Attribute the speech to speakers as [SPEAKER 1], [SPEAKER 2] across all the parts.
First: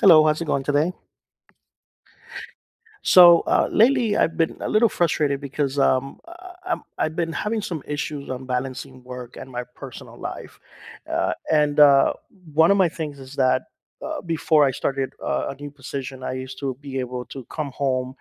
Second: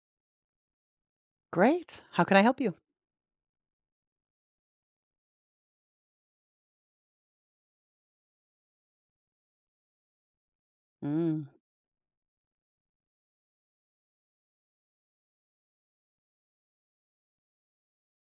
[SPEAKER 1] Hello, how's it going today?
[SPEAKER 2] Great. How can I help you?
[SPEAKER 1] So lately, I've been a little frustrated because I've been having some issues on balancing work and my personal life.
[SPEAKER 2] Mm.
[SPEAKER 1] And one of my things is that before I started a new position, I used to be able to come home,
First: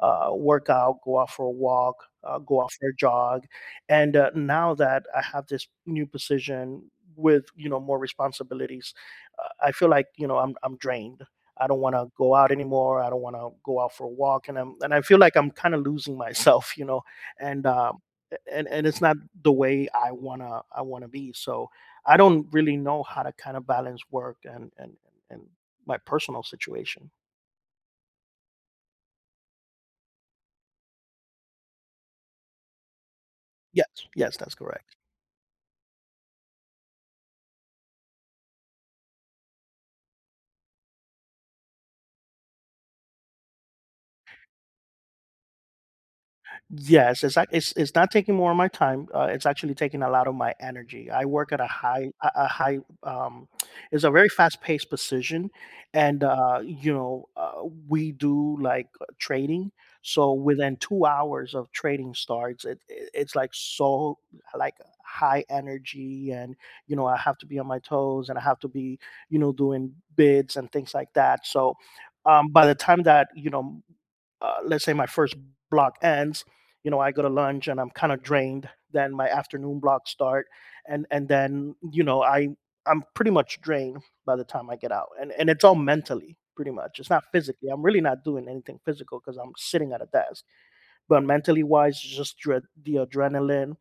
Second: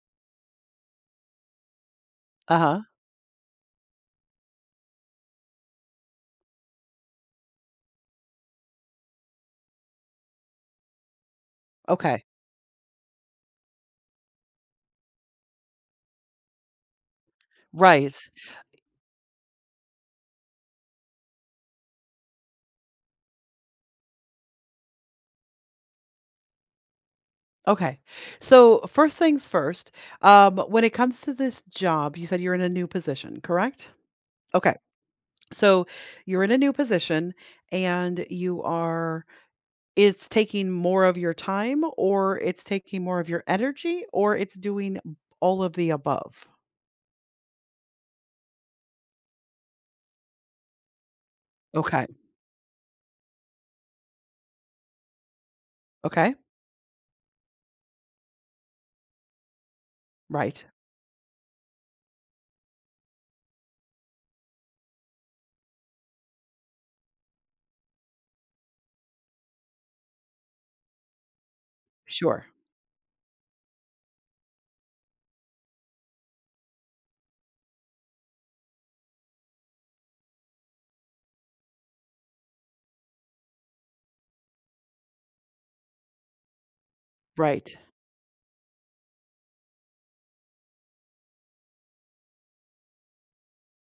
[SPEAKER 1] work out, go out for a walk, go out
[SPEAKER 2] Uh-huh.
[SPEAKER 1] for a jog. And now that I have this new position with more responsibilities. I feel like I'm drained. I don't want to
[SPEAKER 2] Okay.
[SPEAKER 1] go out anymore. I don't want to go out for a walk, and I feel like I'm kind of losing myself, you know, and um,
[SPEAKER 2] Right.
[SPEAKER 1] and and it's not the way I wanna be. So I don't really know how to kind of balance work and my personal situation.
[SPEAKER 2] Okay. So, first things first, when it comes to this job, you said you're in a new position,
[SPEAKER 1] Yes,
[SPEAKER 2] correct?
[SPEAKER 1] yes, that's
[SPEAKER 2] Okay.
[SPEAKER 1] correct.
[SPEAKER 2] So, you're in a new position, and you are it's taking more of your time, or it's taking more of your energy, or it's doing all of the above.
[SPEAKER 1] Yes, it's ac- it's not taking more of my time. It's actually taking a lot of my energy. I work at a
[SPEAKER 2] Okay.
[SPEAKER 1] high um, it's a very fast paced position, and
[SPEAKER 2] Okay.
[SPEAKER 1] we do like trading. So
[SPEAKER 2] Right.
[SPEAKER 1] within 2 hours of trading starts, it's like so like high energy, and I have to be on my toes, and I have to be doing bids and things like that. So
[SPEAKER 2] Sure.
[SPEAKER 1] by the time that let's say my first block ends, I go to lunch and I'm kind of drained. Then my afternoon blocks start, and then I'm pretty much drained by the time I get out, and it's all mentally. Pretty much, it's not physically.
[SPEAKER 2] Right.
[SPEAKER 1] I'm really not doing anything physical because I'm sitting at a desk, but mentally wise, just dread, the adrenaline,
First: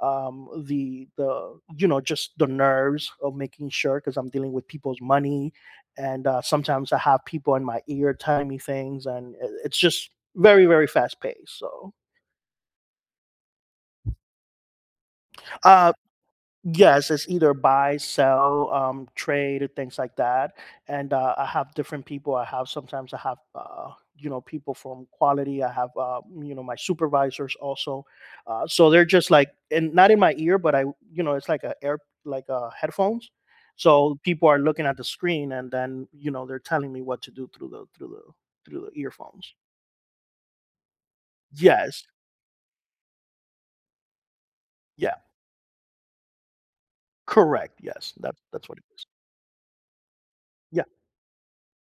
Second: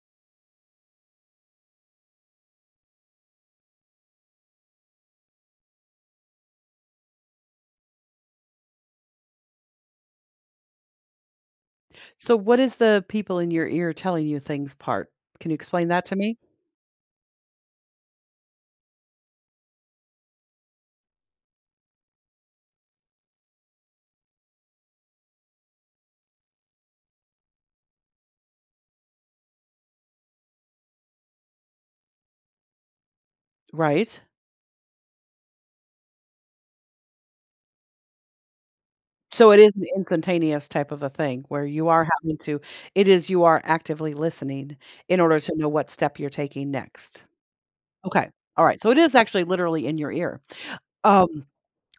[SPEAKER 1] the just the nerves of making sure, because I'm dealing with people's money, and sometimes I have people in my ear telling me things, and it's just very very fast paced. So
[SPEAKER 2] So, what is the people in your ear telling you things part? Can you explain
[SPEAKER 1] uh,
[SPEAKER 2] that to me?
[SPEAKER 1] yes, it's either buy, sell, trade, or things like that. And I have different people. I have Sometimes I have people from quality. I have my supervisors also. So they're just like, and not in my ear, but I you know it's like a air, like headphones. So
[SPEAKER 2] Right.
[SPEAKER 1] people are looking at the screen, and then they're telling me what to do through the
[SPEAKER 2] So
[SPEAKER 1] earphones.
[SPEAKER 2] it is an instantaneous type of a thing where you
[SPEAKER 1] Yes,
[SPEAKER 2] are having to it is, you are actively listening
[SPEAKER 1] yeah,
[SPEAKER 2] in order to know what step you're taking next.
[SPEAKER 1] correct. Yes,
[SPEAKER 2] Okay.
[SPEAKER 1] that's
[SPEAKER 2] All
[SPEAKER 1] that's what
[SPEAKER 2] right.
[SPEAKER 1] it
[SPEAKER 2] So it
[SPEAKER 1] is.
[SPEAKER 2] is actually literally in your ear.
[SPEAKER 1] Yeah.
[SPEAKER 2] Um,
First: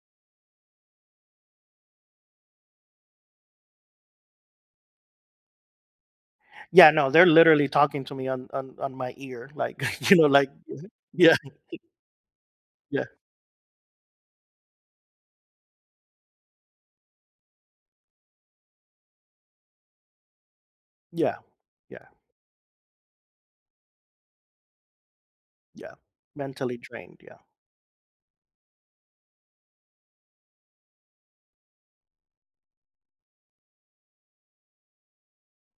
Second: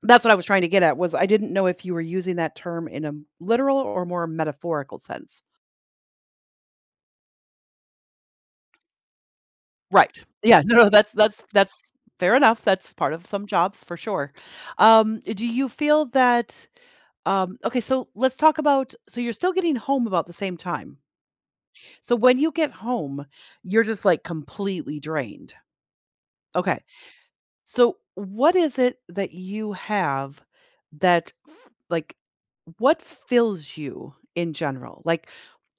[SPEAKER 2] that's what I was trying to get at, was I didn't know if you were using that term in a literal or more metaphorical sense.
[SPEAKER 1] Yeah, no, they're literally talking to me on my ear, like, you
[SPEAKER 2] Right.
[SPEAKER 1] know, like.
[SPEAKER 2] Yeah. No, no, that's
[SPEAKER 1] Yeah,
[SPEAKER 2] that's that's fair enough. That's
[SPEAKER 1] yeah,
[SPEAKER 2] part of some jobs for sure. Do you feel that, okay, so let's talk about, so you're still getting home about the same time.
[SPEAKER 1] yeah, yeah,
[SPEAKER 2] So when you get home, you're just, like, completely drained.
[SPEAKER 1] yeah. Mentally
[SPEAKER 2] Okay.
[SPEAKER 1] drained, yeah,
[SPEAKER 2] So what is it that you have, that f like, what fills you in general? Like,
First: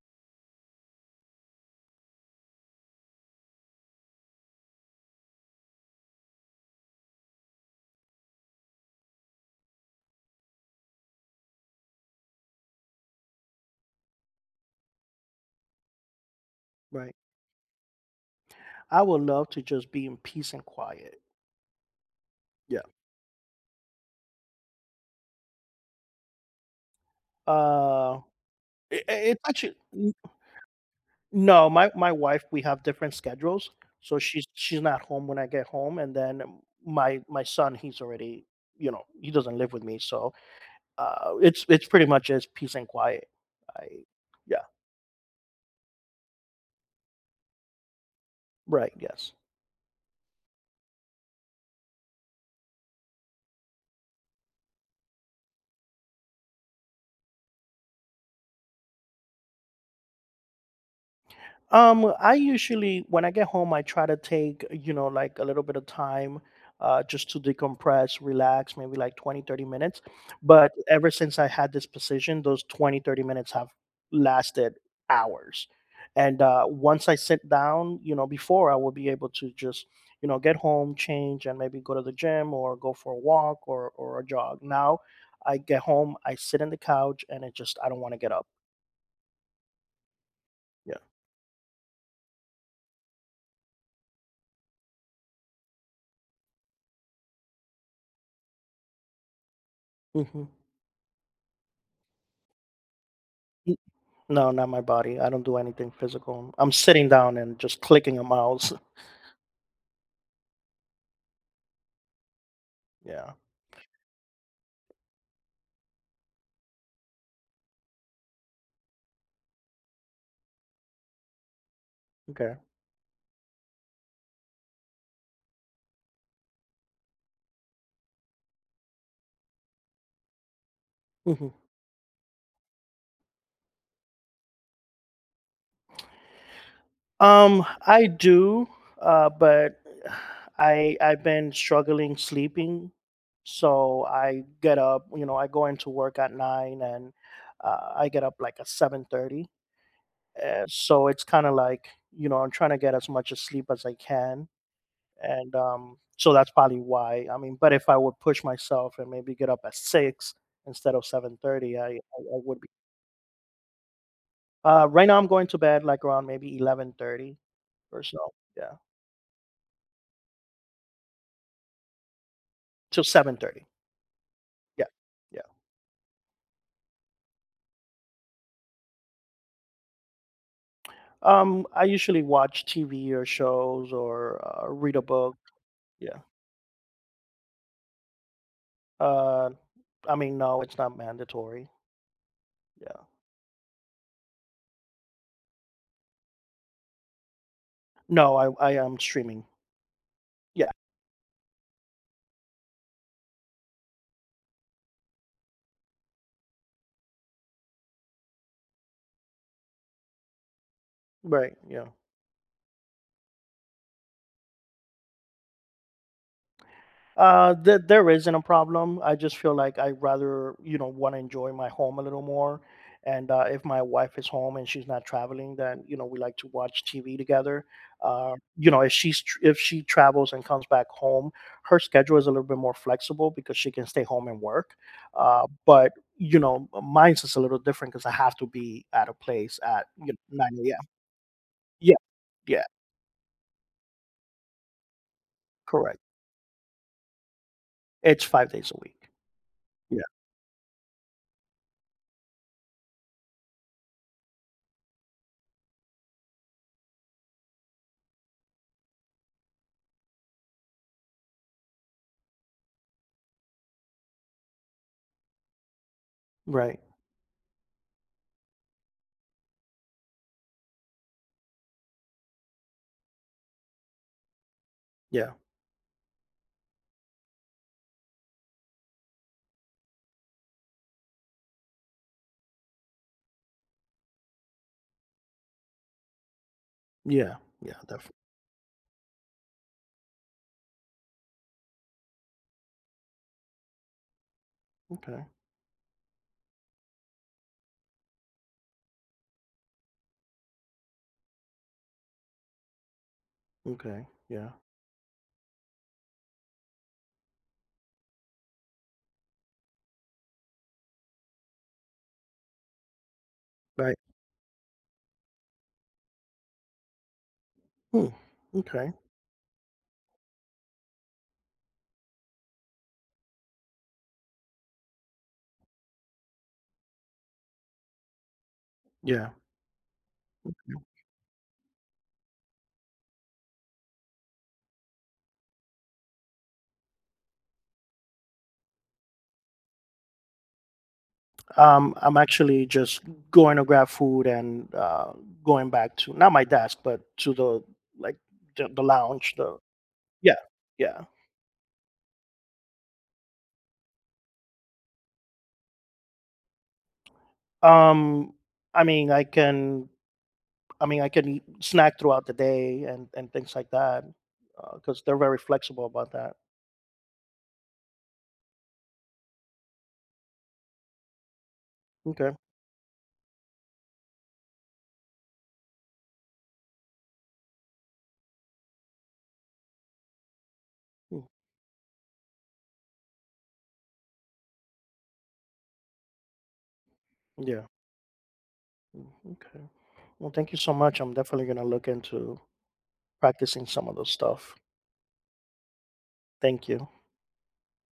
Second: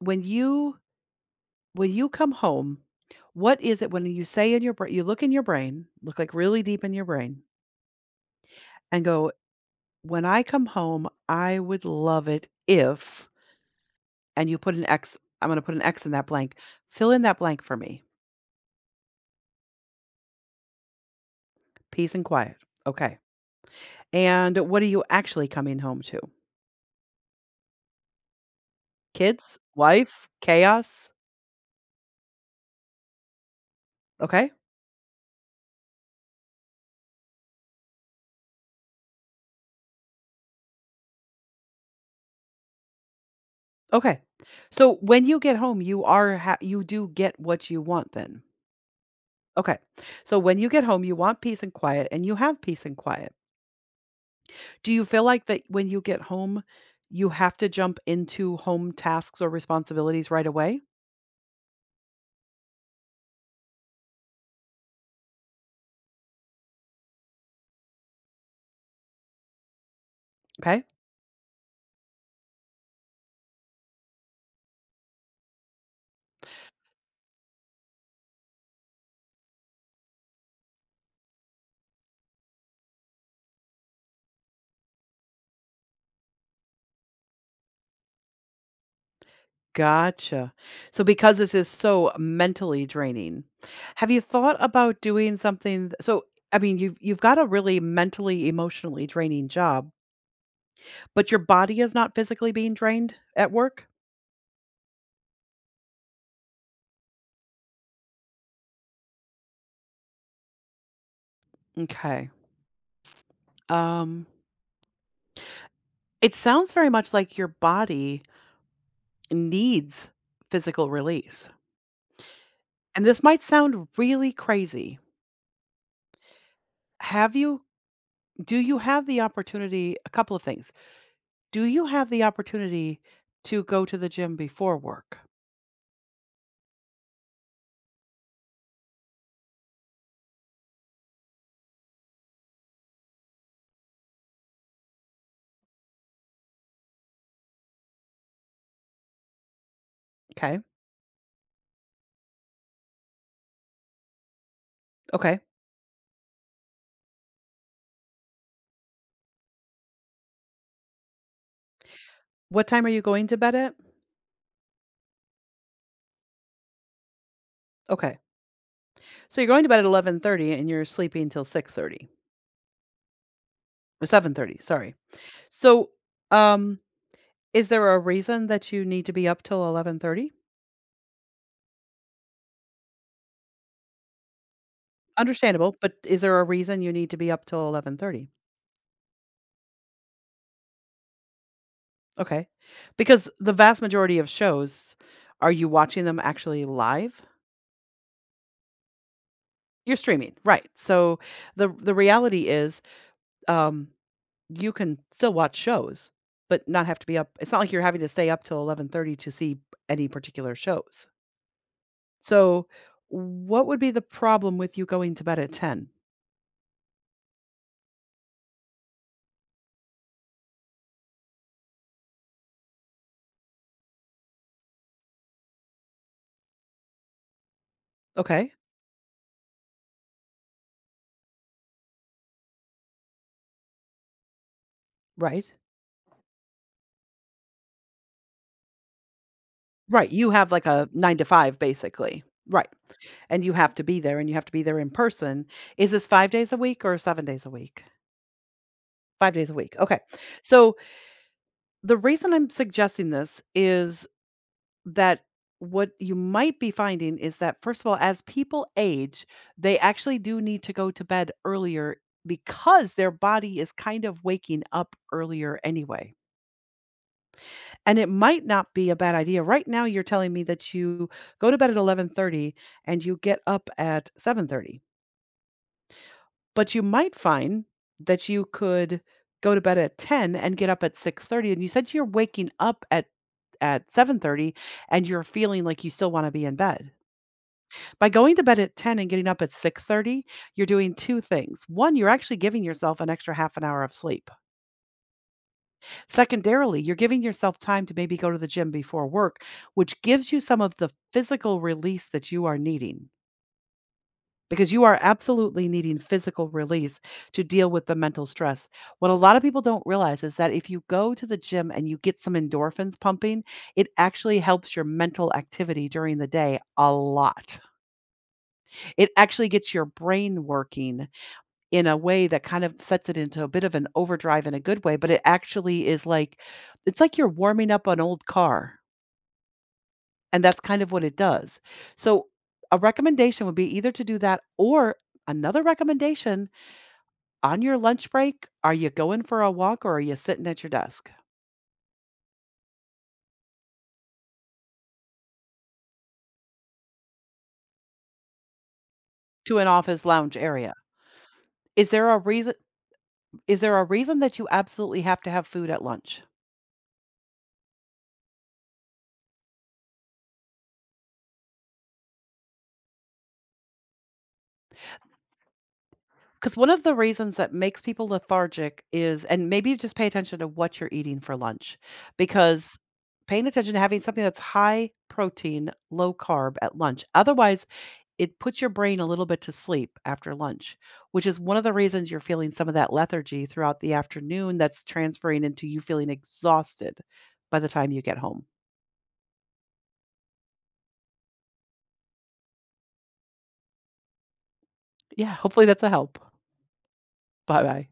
[SPEAKER 2] when you come home, what is it when you say, in your br you look in your brain, look, like, really deep in your brain, and go, "When I come home, I would love it if," and you put an X I'm gonna put an X in that blank. "Fill
[SPEAKER 1] right.
[SPEAKER 2] in that blank for me."
[SPEAKER 1] I would love to just be in peace and quiet.
[SPEAKER 2] Peace and quiet.
[SPEAKER 1] Yeah.
[SPEAKER 2] Okay. And what are you actually coming home to?
[SPEAKER 1] Uh, it it's
[SPEAKER 2] Kids?
[SPEAKER 1] actually n
[SPEAKER 2] Wife? Chaos?
[SPEAKER 1] no, my wife, we have different schedules, so
[SPEAKER 2] Okay.
[SPEAKER 1] she's not home when I get home, and then my son, he's already, he doesn't live with me. So it's pretty much as peace and quiet. I
[SPEAKER 2] Okay.
[SPEAKER 1] Yeah,
[SPEAKER 2] So when you get home, you do get what you want then.
[SPEAKER 1] right, yes.
[SPEAKER 2] Okay. So when you get home, you want peace and quiet, and you have peace and quiet. Do you feel like that when you get home, you have to jump into home tasks or responsibilities right away?
[SPEAKER 1] I usually, when I get home, I try to take, like a little bit of time just to decompress, relax, maybe like 20, 30 minutes. But
[SPEAKER 2] Okay.
[SPEAKER 1] ever since I had this position, those 20, 30 minutes have lasted hours. And once I sit down, before I will be able to just, get home, change, and maybe go to the gym or go for a walk, or, a jog. Now I get home, I sit in the couch, and it just, I don't want to get up.
[SPEAKER 2] Gotcha.
[SPEAKER 1] Yeah.
[SPEAKER 2] So because this is so mentally draining, have you thought about doing something, so I mean, you've got a really mentally, emotionally draining job,
[SPEAKER 1] hmm
[SPEAKER 2] but your body is not physically being drained at work?
[SPEAKER 1] No, not my body. I don't do anything physical. I'm sitting down and just clicking a mouse.
[SPEAKER 2] Okay.
[SPEAKER 1] Yeah.
[SPEAKER 2] Um it sounds very much like your body needs physical release.
[SPEAKER 1] Okay.
[SPEAKER 2] And this might sound really crazy. Have you do you have the opportunity, a couple of things.
[SPEAKER 1] Mhm.
[SPEAKER 2] Do you have the opportunity to go to the gym before work?
[SPEAKER 1] I do, but I've been struggling sleeping, so I get up. I go into work at 9, and I get up like at 7:30.
[SPEAKER 2] Okay.
[SPEAKER 1] So it's kind of like, I'm trying to get as much as sleep as I can,
[SPEAKER 2] Okay.
[SPEAKER 1] and so that's probably why. I mean, but if I would push myself and maybe get up at 6 instead of 7:30, I would
[SPEAKER 2] What
[SPEAKER 1] be.
[SPEAKER 2] time are you going to bed at?
[SPEAKER 1] Right now, I'm going to bed like around maybe 11:30 or
[SPEAKER 2] Okay.
[SPEAKER 1] so. Yeah,
[SPEAKER 2] So you're going to bed at 11:30 and you're sleeping till 6:30,
[SPEAKER 1] till 7:30.
[SPEAKER 2] or 7:30,
[SPEAKER 1] Yeah,
[SPEAKER 2] sorry.
[SPEAKER 1] yeah.
[SPEAKER 2] So, um is there a reason that you need to be up till 11:30?
[SPEAKER 1] I usually watch TV or shows or read a book.
[SPEAKER 2] Understandable, but
[SPEAKER 1] Yeah.
[SPEAKER 2] is there a reason you need to be up till 11:30?
[SPEAKER 1] Uh, I mean, no, it's not mandatory.
[SPEAKER 2] Okay.
[SPEAKER 1] Yeah.
[SPEAKER 2] Because the vast majority of shows, are you watching them actually live?
[SPEAKER 1] No, I am streaming.
[SPEAKER 2] You're streaming, right.
[SPEAKER 1] Yeah.
[SPEAKER 2] So the reality is, um you can still watch shows, but not have to be up. It's not like you're having to stay up till 11:30 to see any particular shows.
[SPEAKER 1] Right. Yeah.
[SPEAKER 2] So, what would be the problem with you going to bed at 10?
[SPEAKER 1] There isn't a problem. I just feel like I rather, want to enjoy my home a little more. And if my wife is home and she's not traveling, then we like to watch TV together. Uh,
[SPEAKER 2] Okay,
[SPEAKER 1] you know, if she's tr- if she travels and comes back home, her schedule is a little bit more flexible because she can stay home and work. Uh,
[SPEAKER 2] right.
[SPEAKER 1] but mine's is a little different because I have to be at a place at,
[SPEAKER 2] Right, you have
[SPEAKER 1] nine
[SPEAKER 2] like
[SPEAKER 1] a.m.
[SPEAKER 2] a 9 to 5
[SPEAKER 1] Yeah,
[SPEAKER 2] basically.
[SPEAKER 1] yeah,
[SPEAKER 2] Right, and you have to be there, and you have to be there in person. Is
[SPEAKER 1] correct.
[SPEAKER 2] this 5 days a week or 7 days a week?
[SPEAKER 1] It's 5 days a week.
[SPEAKER 2] 5 days a week, okay.
[SPEAKER 1] Yeah,
[SPEAKER 2] So, the reason I'm suggesting this is that what you might be finding is that, first of all, as people age, they actually do need to go to bed earlier, because their body is kind of waking up earlier anyway.
[SPEAKER 1] right.
[SPEAKER 2] And it might not be a bad idea. Right now you're telling me that you go to bed at 11:30 and you get up at 7:30.
[SPEAKER 1] Yeah,
[SPEAKER 2] But you might find that you could go to bed at 10 and get up at 6:30, and you said you're waking up at 7:30, and you're feeling like you still want to be in bed.
[SPEAKER 1] yeah, yeah.
[SPEAKER 2] By
[SPEAKER 1] Definitely.
[SPEAKER 2] going to bed at 10 and getting up at 6:30, you're doing 2 things. 1, you're actually giving yourself an extra half an hour of sleep.
[SPEAKER 1] Okay.
[SPEAKER 2] Secondarily, you're giving yourself time to maybe go to the gym before work, which gives you some of the physical release that you are needing,
[SPEAKER 1] Okay, yeah.
[SPEAKER 2] because you are absolutely needing physical release to deal with the mental stress. What a lot of people don't realize is that if you go to the gym and you get some endorphins pumping, it
[SPEAKER 1] Right.
[SPEAKER 2] actually helps your mental activity during the day a lot.
[SPEAKER 1] Hmm, okay,
[SPEAKER 2] It actually gets your brain working in a way that kind of sets it into a bit of an overdrive in a good way, but it actually is it's like you're warming up an old car,
[SPEAKER 1] yeah.
[SPEAKER 2] and that's kind of what it does. So, a recommendation would be either to do that, or another recommendation: on your lunch break, are you going for a walk, or are you sitting at your desk?
[SPEAKER 1] I'm actually just going to grab food and going back to not my desk, but to the, like, the lounge.
[SPEAKER 2] To
[SPEAKER 1] The
[SPEAKER 2] an office
[SPEAKER 1] yeah,
[SPEAKER 2] lounge area?
[SPEAKER 1] yeah.
[SPEAKER 2] Is there a reason is there a reason that you absolutely have to have food at lunch?
[SPEAKER 1] Um, I mean, I can, I mean, I can eat, snack throughout the day and things like that, because they're very flexible about that.
[SPEAKER 2] Because one of the reasons that makes people lethargic is, and maybe you just pay attention to what you're eating for lunch,
[SPEAKER 1] Okay.
[SPEAKER 2] because paying attention to having something that's high protein, low carb at lunch. Otherwise, it puts your brain a little bit to sleep after lunch,
[SPEAKER 1] Mm,
[SPEAKER 2] which is one of the reasons you're feeling some of that lethargy throughout the afternoon that's transferring into you feeling exhausted by
[SPEAKER 1] yeah.
[SPEAKER 2] the time you get home.
[SPEAKER 1] Mm, okay. Well, thank you so much. I'm definitely gonna look into practicing some of those stuff.
[SPEAKER 2] Yeah, hopefully that's a help.
[SPEAKER 1] Thank you.
[SPEAKER 2] Bye bye.